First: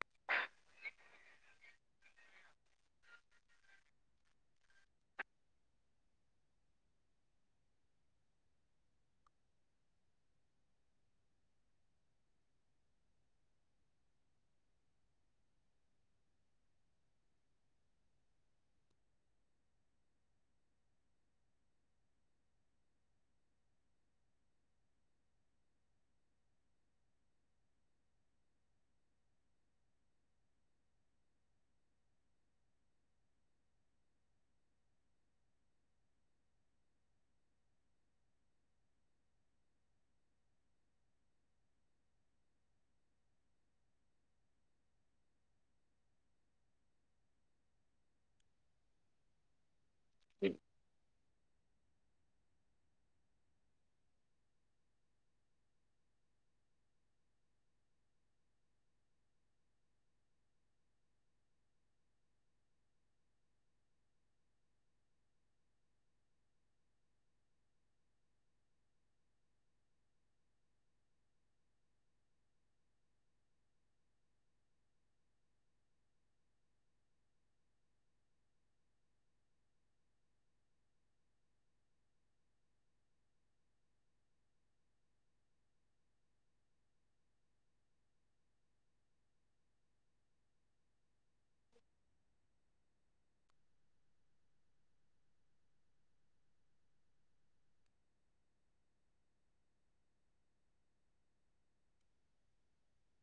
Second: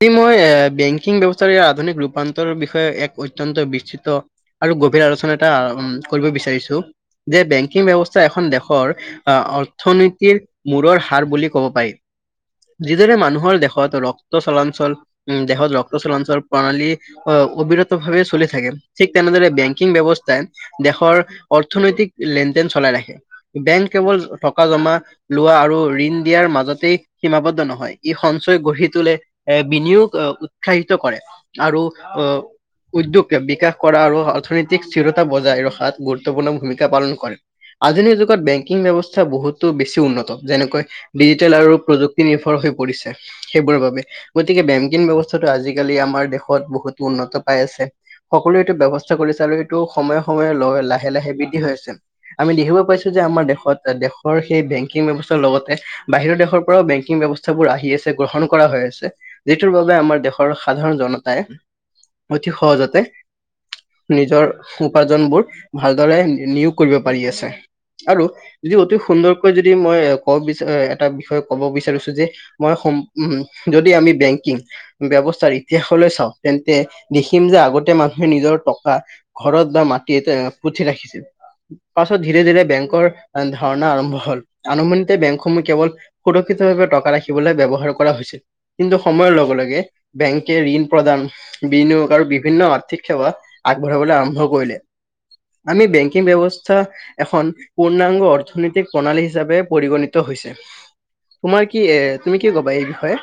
কি মই এ, বেংকিং ব্যৱস্থাৰে ইয়াৰ আধুনিক ৰূপান্তৰৰ বিষয়ে এক অত্যন্ত বিস্তৃত আৰু গভীৰ আলোচনা এটা আ, উম, কৰিব বিচাৰিছোঁ যে বেংকিং ব্যৱস্থা এখন দেশৰ আ, অৰ্থনীতিৰ মূৰৰ হাৰ বুলি ক'ব পাৰি। যিদৰে মানুহৰ দেশত ৰক্ত চলাঞ্চল উ, দেশত ৰক্ত চলাঞ্চল প্ৰণালী হয় অবিৰত ভাৱে চলি থাকে ঠিক তেনেদৰে বেংকিং ব্যৱস্থাই দেশৰ অৰ্থনৈতিক লেনদেন চলাই ৰাখে। বেংক কেৱল টকা জমা লোৱা আৰু ঋণ দিয়াৰ মাজতেই সীমাবদ্ধ নহয় ই সঞ্চয় গঢ়ি তোলে। এ, বিনিয়োগ অ' উৎসাহিত কৰে আৰু অ' উদ্যোগ বিকাশ কৰা আৰু অৰ্থনৈতিক স্থিৰতা বজাই ৰখাত গুৰুত্বপূৰ্ণ ভূমিকা পালন কৰে। আধুনিক যুগত বেংকিং ব্যৱস্থা বহুতো বেছি উন্নত যেনেকৈ ডিজিটেল আৰু প্ৰযুক্তি নিৰ্ভৰ হৈ পৰিছে সেইবোৰৰ বাবে। গতিকে বেংকীং ব্যৱস্থাটো আজিকালি আমাৰ দেশত বহুতো উন্নত পাই আছে। সকলোৱে এইটো ব্যৱস্থা কৰিছে আৰু এইটো সময়ে সময়ে ল লাহে লাহে বৃদ্ধি হৈ আছে। আমি দেখিব পাইছোঁ যে আমাৰ দেশত এ, দেশৰ সেই বেংকিং ব্যৱস্থাৰ লগতে বাহিৰৰ দেশৰ পৰাও বেংকিং ব্যৱস্থাবোৰ আহি আছে, গ্ৰহণ কৰা হৈ আছে। যিটোৰ বাবে আমাৰ দেশৰ সাধাৰণ জনতাই অতি সহজতে নিজৰ উপাৰ্জনবোৰ ভালদৰে নি-নিয়োগ কৰিব পাৰি আছে আৰু যদি অতি সুন্দৰকৈ যদি মই এ, ক'ব বিচ এ, এটা বিষয়ে ক'ব বিচাৰিছোঁ যে মই সম উম, যদি আমি বেংকিং ব্যৱস্থাৰ ইতিহাসলৈ চাওঁ তেন্তে দেখিম যে আগতে মানুহে নিজৰ টকা ঘৰত বা মাটিত এ, পুথি ৰাখিছিল। পাছত ধীৰে ধীৰে বেংকৰ ধাৰণা আৰম্ভ হ'ল, আৰম্ভণিতে বেংকসমূহ কেৱল সুৰক্ষিতভাৱে টকা ৰাখিবলৈ ব্যৱহাৰ কৰা হৈছিল কিন্তু সময়ৰ লগে লগে বেংকে ঋণ প্ৰদান বিনিয়োগ আৰু বিভিন্ন আৰ্থিক সেৱা আগবঢ়াবলৈ আৰম্ভ কৰিলে। আমি বেংকিং ব্যৱস্থা এখন পূৰ্ণাংগ অৰ্থনৈতিক প্ৰণালী হিচাপে পৰিগণিত হৈছে। তোমাৰ কি এ, তুমি কি ক'বা এই বিষয়ে?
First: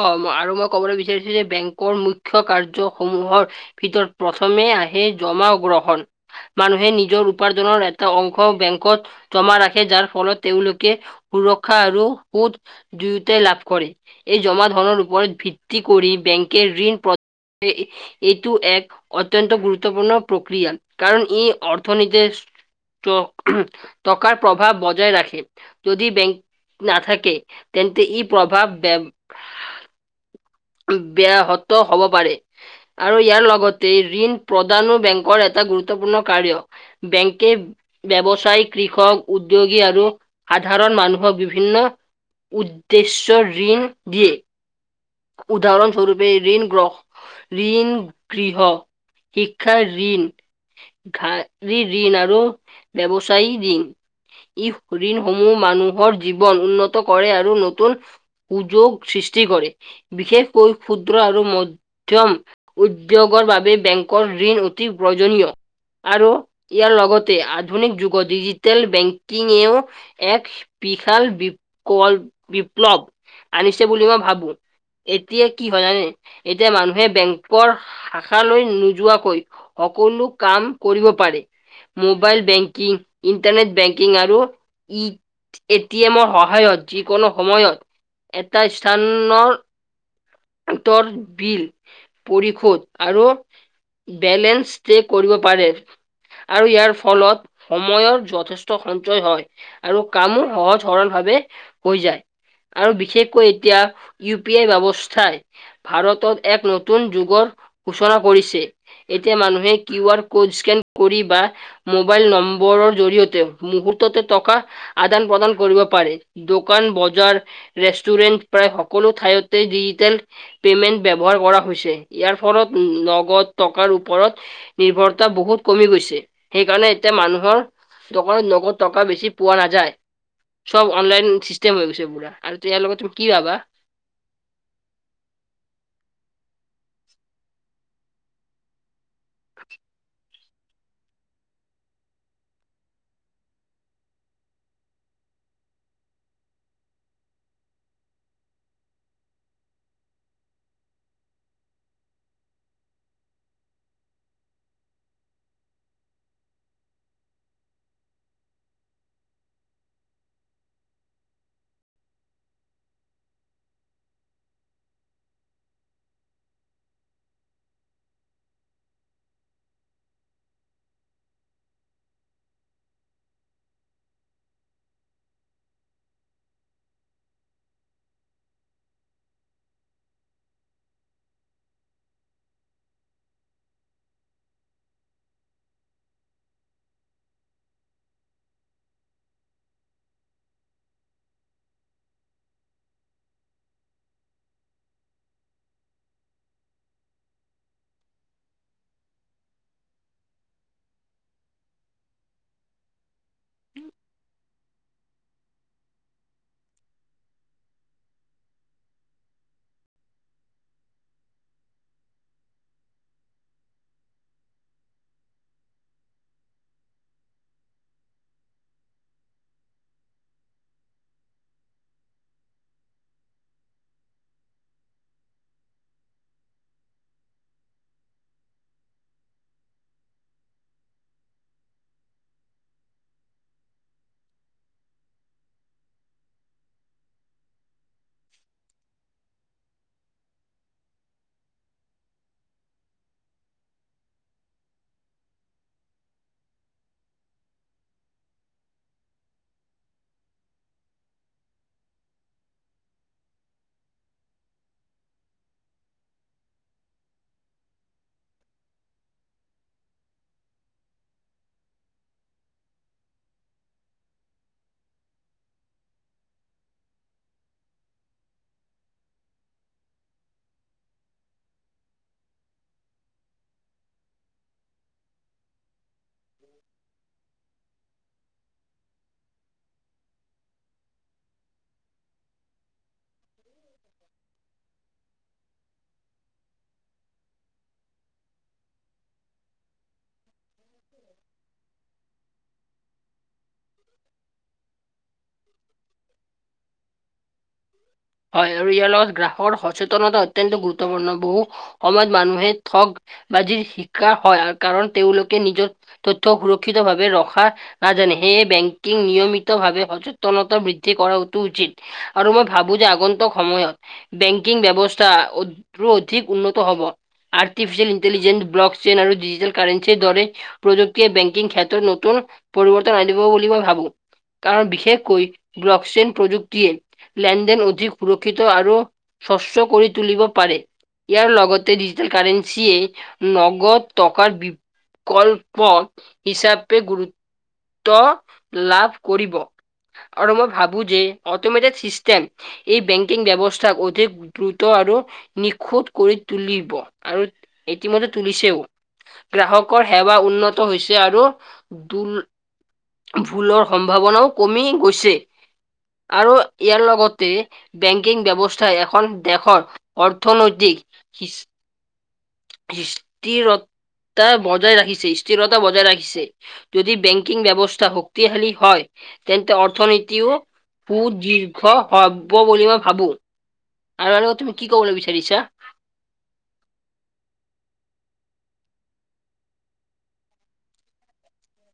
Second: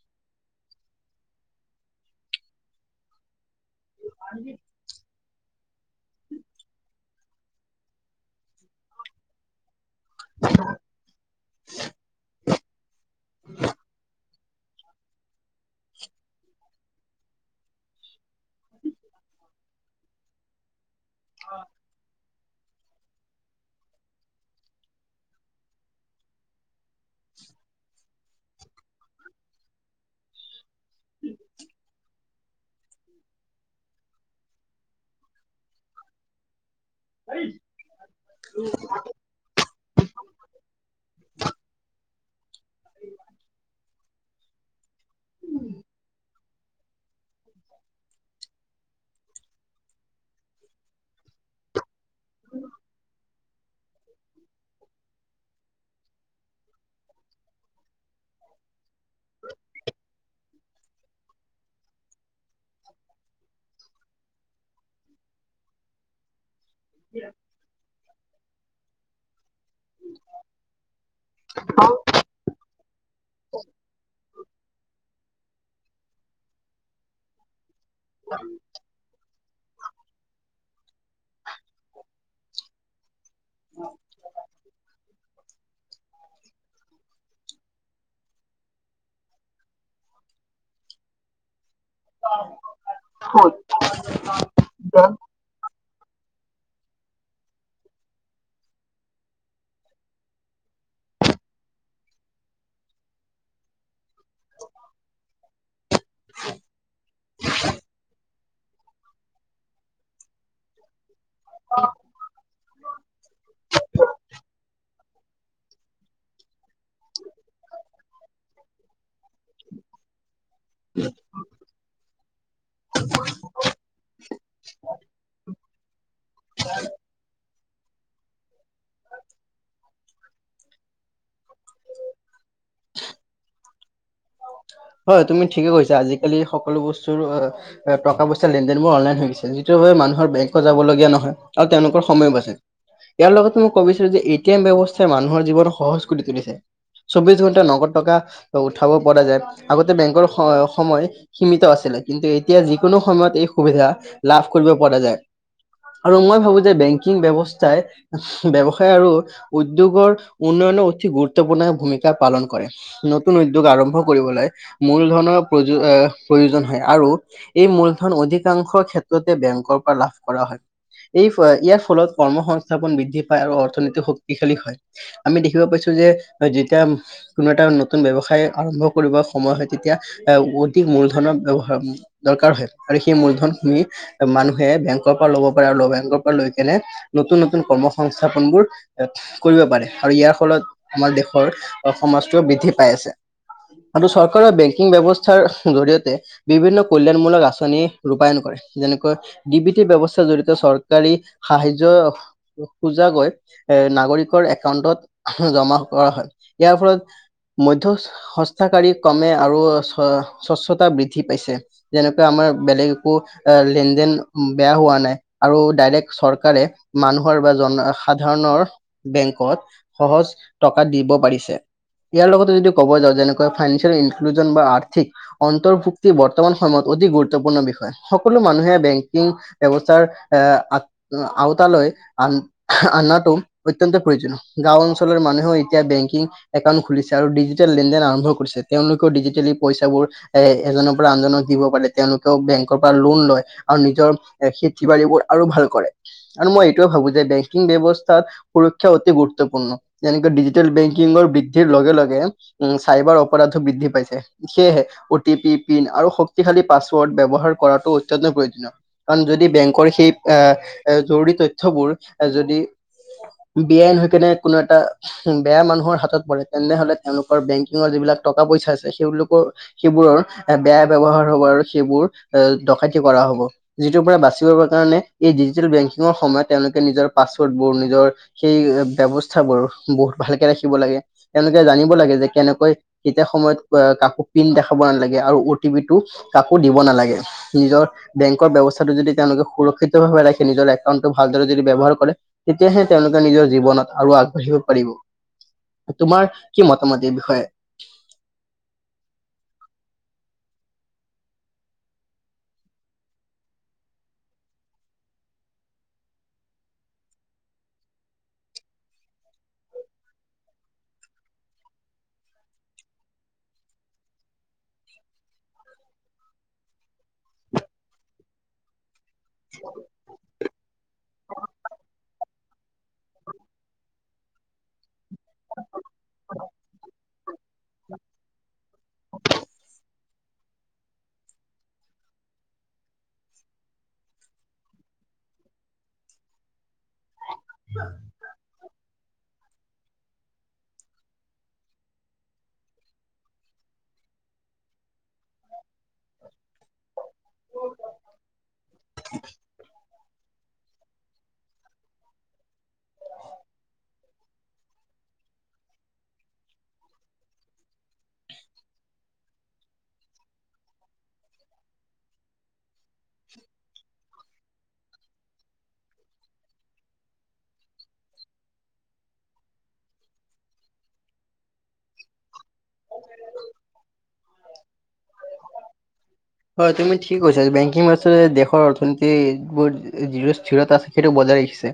অ' আৰু মই ক'বলৈ বিচাৰিছোঁ যে বেংকৰ মূখ্য কাৰ্যসমূহৰ ভিতৰত প্ৰথমে আহে জমা গ্ৰহণ। মানুহে নিজৰ উপাৰ্জনৰ এটা অংশ বেংকত জমা ৰাখে যাৰ ফলত তেওঁলোকে সুৰক্ষা আৰু সুদ দুয়োটাই লাভ কৰে। এই জমা ধনৰ ওপৰত ভিত্তি কৰি বেংকে ঋণ প্ৰ এইটো এক অত্যন্ত গুৰুত্বপূৰ্ণ প্ৰক্ৰিয়া। কাৰণ ই' অৰ্থ নিতিৰ টকাৰ প্ৰভাৱ বজাই ৰাখে, যদি বেংক নাথাকে তেন্তে ই' প্ৰভাৱ বেয়া শব্দ হ'ব পাৰে। ইয়াৰ লগতে ঋণ প্ৰদানো বেংকৰ এটা গুৰুত্বপূৰ্ণ কাৰ্য। বেংকে ব্যৱসায়ী কৃষক উদ্যোগী আৰু সাধাৰণ মানুহক বিভিন্ন উদ্দেশ্যয় ঋণ দিয়ে। উদাহৰণ স্বৰপে, ঋণ গ্ৰহ ঋণ গৃহ, শিক্ষাৰ ঋণ ঘাৰী ঋণ, আৰু ব্যৱসায়ী ঋণ। ই' ঋণসমূহ মানুহৰ জীৱন উন্নত কৰে আৰু নতুন সুযোগ সৃষ্টি কৰে। বিশেষকৈ ক্ষুদ্ৰ আৰু মধ মধ্যম উদ্যোগৰ বাবে বেংকৰ ঋণ অতি প্ৰয়োজনীয়, আৰু ইয়াৰ লগতে আধুনিক যুগত ডিজিটেল বেংক কিঙও এক বিশাল বিকল- বিপ্লৱ আনিছে বুলি মই ভাবো। এতিয়া কি হয় জানে, এতিয়া মানুহে বেংকৰ শাখালৈ নোযোৱাকৈ সকলো কাম কৰিব পাৰে। মোবাইল বেংকিং, ইণ্টাৰনেট বেংকিং আৰু ই' এটি এমৰ সহায়ত, যিকোনো সময়ত এটা স্থানৰ বিল পৰিশোধ আৰু বেলেঞ্চে কৰিব পাৰে। আৰু ইয়াৰ ফলত সময়ৰ যথেষ্ট সঞ্চয় হয়। আৰু কামো সহজ সৰল ভাৱে হৈ যায়। আৰু বিশেষকৈ এতিয়া ইউ পি আই ব্যৱস্থা চাই ভাৰতত এক নতুন যুগৰ ঘোষণা কৰিছে। এতিয়া মানুহে কিউ আৰ ক'ড স্কেন কৰি বা মোবাইল নম্বৰৰ জৰিয়তে, মুহূৰ্ততে টকা আদান-প্ৰদান কৰিব পাৰে। দোকান, বজাৰ, ৰেষ্টুৰেণ্ট প্ৰায় সকলো ঠাইতে ডিজিটেল পে'মেন্ট ব্যৱহাৰ কৰা হৈছে, ইয়াৰ ফলত লগত টকাৰ ওপৰত নিৰ্ভৰতা বহুত কমি গৈছে, সেইকাৰণে এতিয়া মানুহৰ দোকানত নগদ টকা বেছি পোৱা নাযায়। চব অনলাইন চিষ্টেম হৈ গৈছে পুৰা, আৰু তে ইয়াৰ লগত তুমি কি ভাবা? হয়', তুমি ঠিকে কৈছা, আজিকালি সকলো বস্তুৰ টকা পইচা লেন দেন বোৰ অনলাইন হৈ যিটো ভাবে মানুহৰ বেংকত যাব লগীয়া নহয়, আৰু তেওঁলোকৰ সময়ো বাছে। ইয়াৰ লগতে মই কবিছিলো যে এ' টি এম ব্যৱস্থাই মানুহৰ জীৱন সহজ কৰি তুলিছে। চৌবিশ ঘন্টাত নগদ টকা উঠাব পৰা যায়, আগতে বেংকৰ সময় সীমিত আছিলে, কিন্তু এতিয়া যিকোনো সময়ত এই সুবিধা লাভ কৰিব পৰা যায়। আৰু মই ভাবো যে বেংকিং ব্যৱস্থাই ব্যৱসায় আৰু উদ্যোগৰ উন্নয়নৰ অতি গুৰুত্বপূৰ্ণ ভূমিকা পালন কৰে। নতুন উদ্যোগ আৰম্ভ কৰিবলৈ, মূল ধনৰ প্ৰয়োজ আহ প্ৰয়োজন হয় আৰু এই মূলধন অধিকাংশৰ ক্ষেত্ৰতে বেংকৰ পৰা লাভ কৰা হয়। এই ফয় ইয়াৰ ফলত কৰ্ম সংস্থাপন বৃদ্ধি পায় আৰু অৰ্থনীতি শক্তিশালী হয়। আমি দেখিব পাইছো যে, যেতিয়া কোনো এটা নতুন ব্যৱসায় আৰম্ভ কৰিব সময় হয় তেতিয়া এ' অধিক মূলধনৰ ব্যৱহাৰ দৰকাৰ হয়, আৰু সেই মূলধন তুমি মানুহে বেংকৰ পৰা ল'ব পাৰে আৰু বেংকৰ পৰা লৈ কেনে নতুন নতুন কৰ্ম সংস্থাপনবোৰ কৰিব পাৰে আৰু ইয়াৰ ফলত আমাৰ দেশৰ সমাজটোও বৃদ্ধি পাই আছে। আৰু চৰকাৰৰ বেংকিং ব্যৱস্থাৰ জৰিয়তে, বিভিন্ন কল্যাণমূলক আঁচনি ৰূপায়ন কৰে, যেনেকৈ ডি বি টি ব্যৱস্থা জড়িয়তে চৰকাৰী সাহাৰ্য্য বুজা গৈ এ নাগৰিকৰ এক একাউটত জমা কৰা হয়, ইয়াৰ ফলত মধ্য স মধ্যস্থতাকাৰী কৰ্মে আৰু স্বচ্ছতা বৃদ্ধি পাইছে। যেনেকা আমাৰ বেলেগ একো লেন-দেন বেয়া হোৱা নাই। আৰু ডাইৰেক্ট চৰকাৰে মানুহৰ বা জনসাধাৰণৰ বেংকত সহজ টকা দিব পাৰিছে, ইয়াৰ লগতে যদি কব যাওঁ যেনে কৈ ফাইনেঞ্চিয়েল ইনক্লুজন বা আৰ্থিক অন্তৰ্ভুক্তি বৰ্তমান সময়ত অতি গুৰুত্বপূৰ্ণ বিষয় সকলো মানুহে বেংকিং ব্যৱস্থাৰ এ আগ আওতালৈ আন আহ আনাটো অত্যন্ত প্ৰয়োজন গাঁও অঞ্চলৰ মানুহেও এতিয়া বেংকিং একাউণ্ট খুলিছে আৰু ডিজিটেল লেনদেন আৰম্ভ কৰিছে, তেওঁলোকও ডিজিটেলি পইচাবোৰ এ এজনৰ পৰা আনজনক দিব পাৰে, তেওঁলোকেও বেংকৰ পৰা লোন লয়। আৰু নিজৰ খেতি-বাঢ়িবোৰ আৰু ভাল কৰে আৰু মই এইটোও ভাবো যে বেংকিং ব্যৱস্থাত সুৰক্ষা অতি গুৰুত্বপূৰ্ণ, যেনেকে ডিজিটেল বেংকিংৰ বৃদ্ধিৰ লগে লগে উম চাইবাৰ অপৰাধি বৃদ্ধি পাইছে। সেয়েহে অ' টি পি পিন আৰু শক্তিশালী পাছৱৰ্ড ব্যৱহাৰ কৰাটো অত্যন্ত প্ৰয়োজনীয়। কাৰণ যদি বেংকৰ সেই এ জৰুৰী তথ্যবোৰ যদি বে-আইন হৈ কেনে কোনো এটা বেয়া মানুহৰ হাতত পৰে তেনেহ'লে তেওঁলোকৰ বেংকিঙৰ টকা- পইচা আছে, তেওঁলোকৰ সেইবোৰৰ বেয়া ব্যৱহাৰ হব আৰু সেইবোৰ অ ডকাইতি কৰা হব। যিটোৰ পৰা বাচিবৰ কাৰণে এই ডিজিটেল বেংকিঙৰ সময়ত তেওঁলোকে নিজৰ পাছৱৰ্ডবোৰ নিজৰ সেই ব্যৱস্থাবোৰৰ বহুত ভালকে ৰাখিব লাগে, তেওঁলোকে জানিব লাগে যে কেনেকৈ তেতিয়া সময়ত কাকো পিন দেখাব নালাগে আৰু অ টি পি টো কাকো দিব নালাগে। নিজৰ বেংকৰ ব্যৱস্থাটো যদি তেওঁলোকে সুৰক্ষিতভাৱে ৰাখে, নিজৰ একাউণ্টটো ভালদৰে যদি ব্যৱহাৰ কৰে, তেতিয়াহে তেওঁলোকে নিজৰ জীৱনত আৰু আগ বাঢ়িব পাৰিব। তোমাৰ কি মতামত এই বিষয়ে হয় আৰু ইয়াৰ লগত গ্ৰাহকৰ সচেতনতা অত্যন্ত গুৰুত্বপূৰ্ণ, বহু সময়ত মানুহে ঠগ বাজিৰ চিকাৰ হয় আৰু কাৰণ তেওঁলোকে নিজৰ তথ্য সুৰক্ষিত ভাৱে ৰখা নাজানে, সেয়ে বেংকিং নিয়মিতভাৱে সচেতনতা বৃদ্ধি কৰাটো উচিত। আৰু মই ভাবো যে আগন্তক সময়ত বেংকিং ব্যৱস্থা অটো অধিক উন্নত হব। আৰ্তিফিচিয়েল ইণ্টেলিজেন্ঞ্চ, ব্লক চেইন আৰু ডিজিটেল কাৰেঞ্চিৰ দৰে প্ৰযুক্তিয়ে বেংকিং ক্ষেত্ৰত নতুন পৰিৱৰ্তন আনিব বুলি মই ভাবোঁ। কাৰণ বিশেষকৈ ব্লকছেন প্ৰযুক্তিয়ে প্লেন যেন অধিক সুৰক্ষিত আৰু স্বচ্ছ কৰি তুলিব পাৰে ইয়াৰ লগতে ডিজিটেল কাৰেন্সিয়ে নগদ টকাৰ বিকল্প হিচাপে গুৰু ত্ব, লাভ কৰিব আৰু মই ভাবো যে অট'মেটিক চিষ্টেম এই বেঙ্ককিং ব্যৱস্থাক অধিক দ্ৰুত আৰু নিখুঁত কৰি তুলিব, আৰু ইতিমধ্যে তুলিছেও। গ্ৰাহকৰ সেৱা উন্নত হৈছে আৰু, দূল- ভুলৰ সম্ভাৱনাও কমি গৈছে। আৰু ইয়াৰ লগত তে, বেঙ্ককিং ব্যৱস্থা এখন দেশত অৰ্থনৈতিক সিশ স্থিৰতা বজাই ৰাখিছে স্থিৰতা বজাই ৰাখিছে। যদি বেঙ্ককিং ব্যৱস্থা শক্তিশালী হয়, তেন্তে অৰ্থনীতিও সুদীৰ্ঘ হ'ব বুলি মই ভাবোঁ। আৰু, আৰু তুমি কি ক'বলে বিচাৰিছা? হয়, তুমি ঠিক কৈছা বেঙ্ককিং আচলতে দেশৰ অৰ্থনীতিবোৰ যিটো স্থিৰতা আছে সেইটো বজাই ৰাখিছে।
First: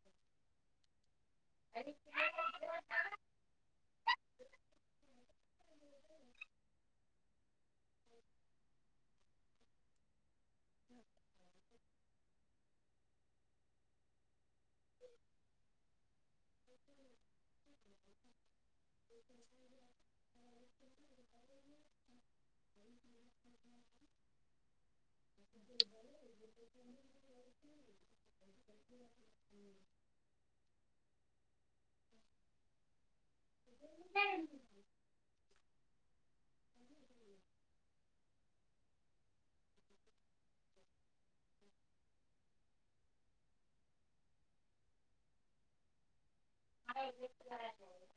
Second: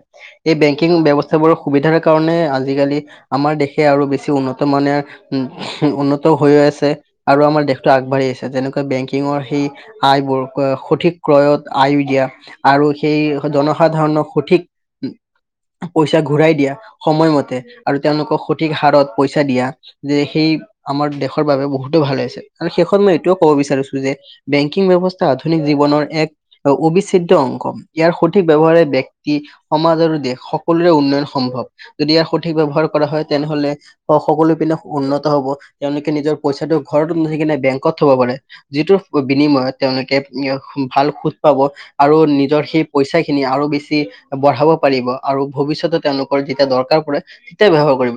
এই বেঙ্ককিং ব্যৱস্থা বোৰৰ সুবিধাৰ কাৰণে আজিকালি আমাৰ দেশে আৰু বেছি উন্নত মানে, উ-উন্নত হৈ আছে। আৰু আমাৰ দেশটো আগবাঢ়ি আহিছে। যেনেকুৱা বেঙ্ক কিঙৰ সেই আইবোৰ সঠিক ক্ৰয়ত আয় দিয়া আৰু সেই জনসাধাৰণক সঠিক পইচা ঘূৰাই দিয়া সময়মতে, আৰু তেওঁলোকক সঠিক হাৰত পইচা দিয়া। যে সেই আমাৰ দেশৰ বাবে বহুতো ভাল হৈছে। আৰু শেষত মই এইটোয়ও ক'ব বিচাৰিছোঁ যে বেঙ্ককিং ব্যৱস্থা আধুনিক জীৱনৰ এক অবিচ্ছেদ্য অংগ, ইয়াৰ সঠিক ব্যৱহাৰে ব্যক্তি সমাজ আৰু দেশ সকলোৰে উন্নয়ন সম্ভৱ। যদি ইয়াৰ সঠিক ব্যৱহাৰ কৰা হয় তেনেহলে সকলো বিলাক উন্নত হ'ব। তেওঁলোকে নিজৰ পইচাটো ঘৰতো নথই কিনে বেংকত থব পাৰে। যিটোৰ বিনিময়ত তেওঁলোকে ভাল সুদ পাব। আৰু নিজৰ সেই পইচা খিনি আৰু বেছি বঢ়াব পাৰিব, আৰু ভৱিষ্যতে তেওঁলোকৰ যেতিয়া দৰকাৰ পৰে তেতিয় ব্যৱহাৰ কৰিব।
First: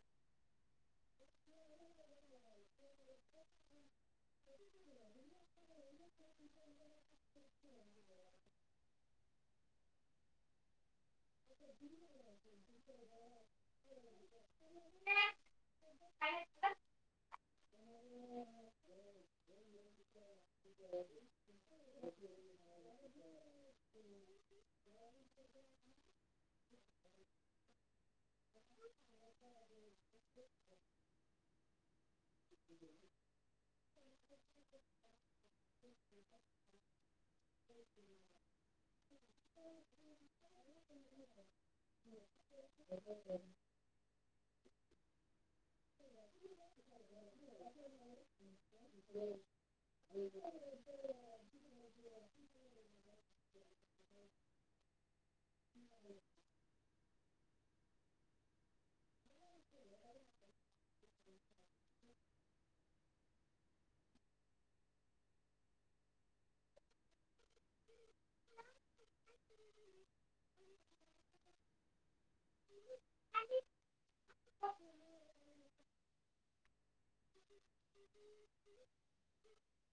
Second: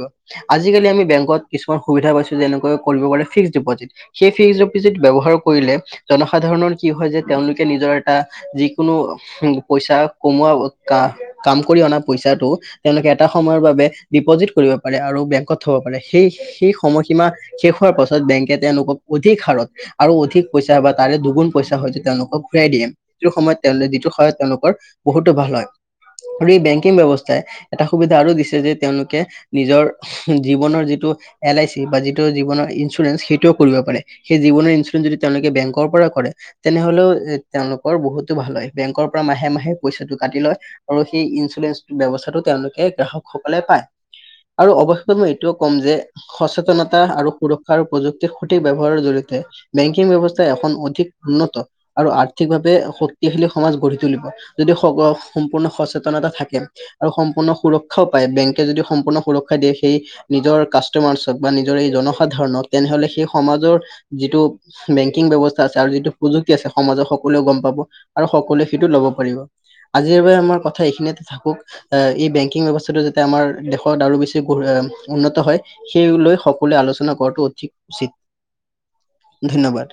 আজিকালি আমি বেংকত কিছুমান সুবিধা পাইছোঁ যেনেকৈ কৰিব পাৰে ফিক্সডিপজিট। সেই ফিক্সডিপজিট ব্যৱহাৰ কৰিলে জনসাধাৰণৰ কি হয় যে তেওঁলোকে নিজৰ এটা যিকোনো উম, পইচা কমোৱা কা-কাম কৰি অনা পইচাটো, তেওঁলোকে এটা সম তোমাৰ বাবে ডিপ'জিট কৰিব পাৰে আৰু বেংকত থব পাৰে। সেই সেই সময়সীমা শেষ হোৱাৰ পাছত বেংকে তেওঁলোকক অধিক হাৰত আৰু অধিক পইচা বা তাৰে দুগুণ পইচা হয়টো তেওঁলোকক ঘূৰাই দিয়ে। যিটোৰ সময়ত তেওঁলো যিটোৰ সময়ত তেওঁলোকৰ বহুতো ভাল হয়। আৰু এই বেংকিং ব্যৱস্থাই এটা সুবিধা আৰু দিছে যে তেওঁলোকে নিজৰ জীৱনৰ যিটো এল আই চি, বা যিটো জীৱনৰ ইঞ্চুৰেঞ্চ সেইটোৱও কৰিব পাৰে। সেই জীৱনৰ ইঞ্চুৰেঞ্চ যদি তেওঁলোকে বেংকৰ পৰা কৰে তেনেহলেও এ, তেওঁলোকৰ বহুতো ভাল হয়। বেংকৰ পৰা মাহে মাহে পইচাটো কাটি লয় আৰু সেই ইঞ্চুৰেঞ্চ ব্যৱস্থাটো তেওঁলোকে গ্ৰাহকসকলে পায়। আৰু অৱশেষত মই এইটোও ক'ম যে সচেতনতা আৰু সুৰক্ষা আৰু প্ৰযুক্তিৰ সঠিক ব্যৱহাৰৰ জৰিয়তে বেংকিং ব্যৱস্থাই এখন অধিক উন্নত আৰু আৰ্থিকভাৱে শক্তিশালী সমাজ গঢ়ি তুলিব। যদি সগ-সম্পূৰ্ণ সচেতনতা থাকে, আৰু সম্পূৰ্ণ সুৰক্ ক্ষ পায়, বেংকে যদি সম্পূৰ্ণ সুৰক্ষা দিয়ে সেই নিজৰ কাষ্টমাৰ্চক বা নিজৰ এই জনসাধাৰণক তেনেহলে সেই সমাজৰ যিটো বেংকিং ব্যৱস্থা আছে আৰু যিটো প্ৰযুক্তি আছে সমাজত সকলোৱে গম পাব আৰু সকলোৱে সেইটো ল'ব পাৰিব। আজিৰ বাবে আমাৰ কথা এইখিনিযতে থাকক। এই বেংকিং ব্যৱস্থাটো যাতে আমাৰ দেশত আৰু বেছি উন্নত হয় সেই লৈ সকলোৱে আলোচনা কৰাতো অধিক উচিত। ধন্যবাদ।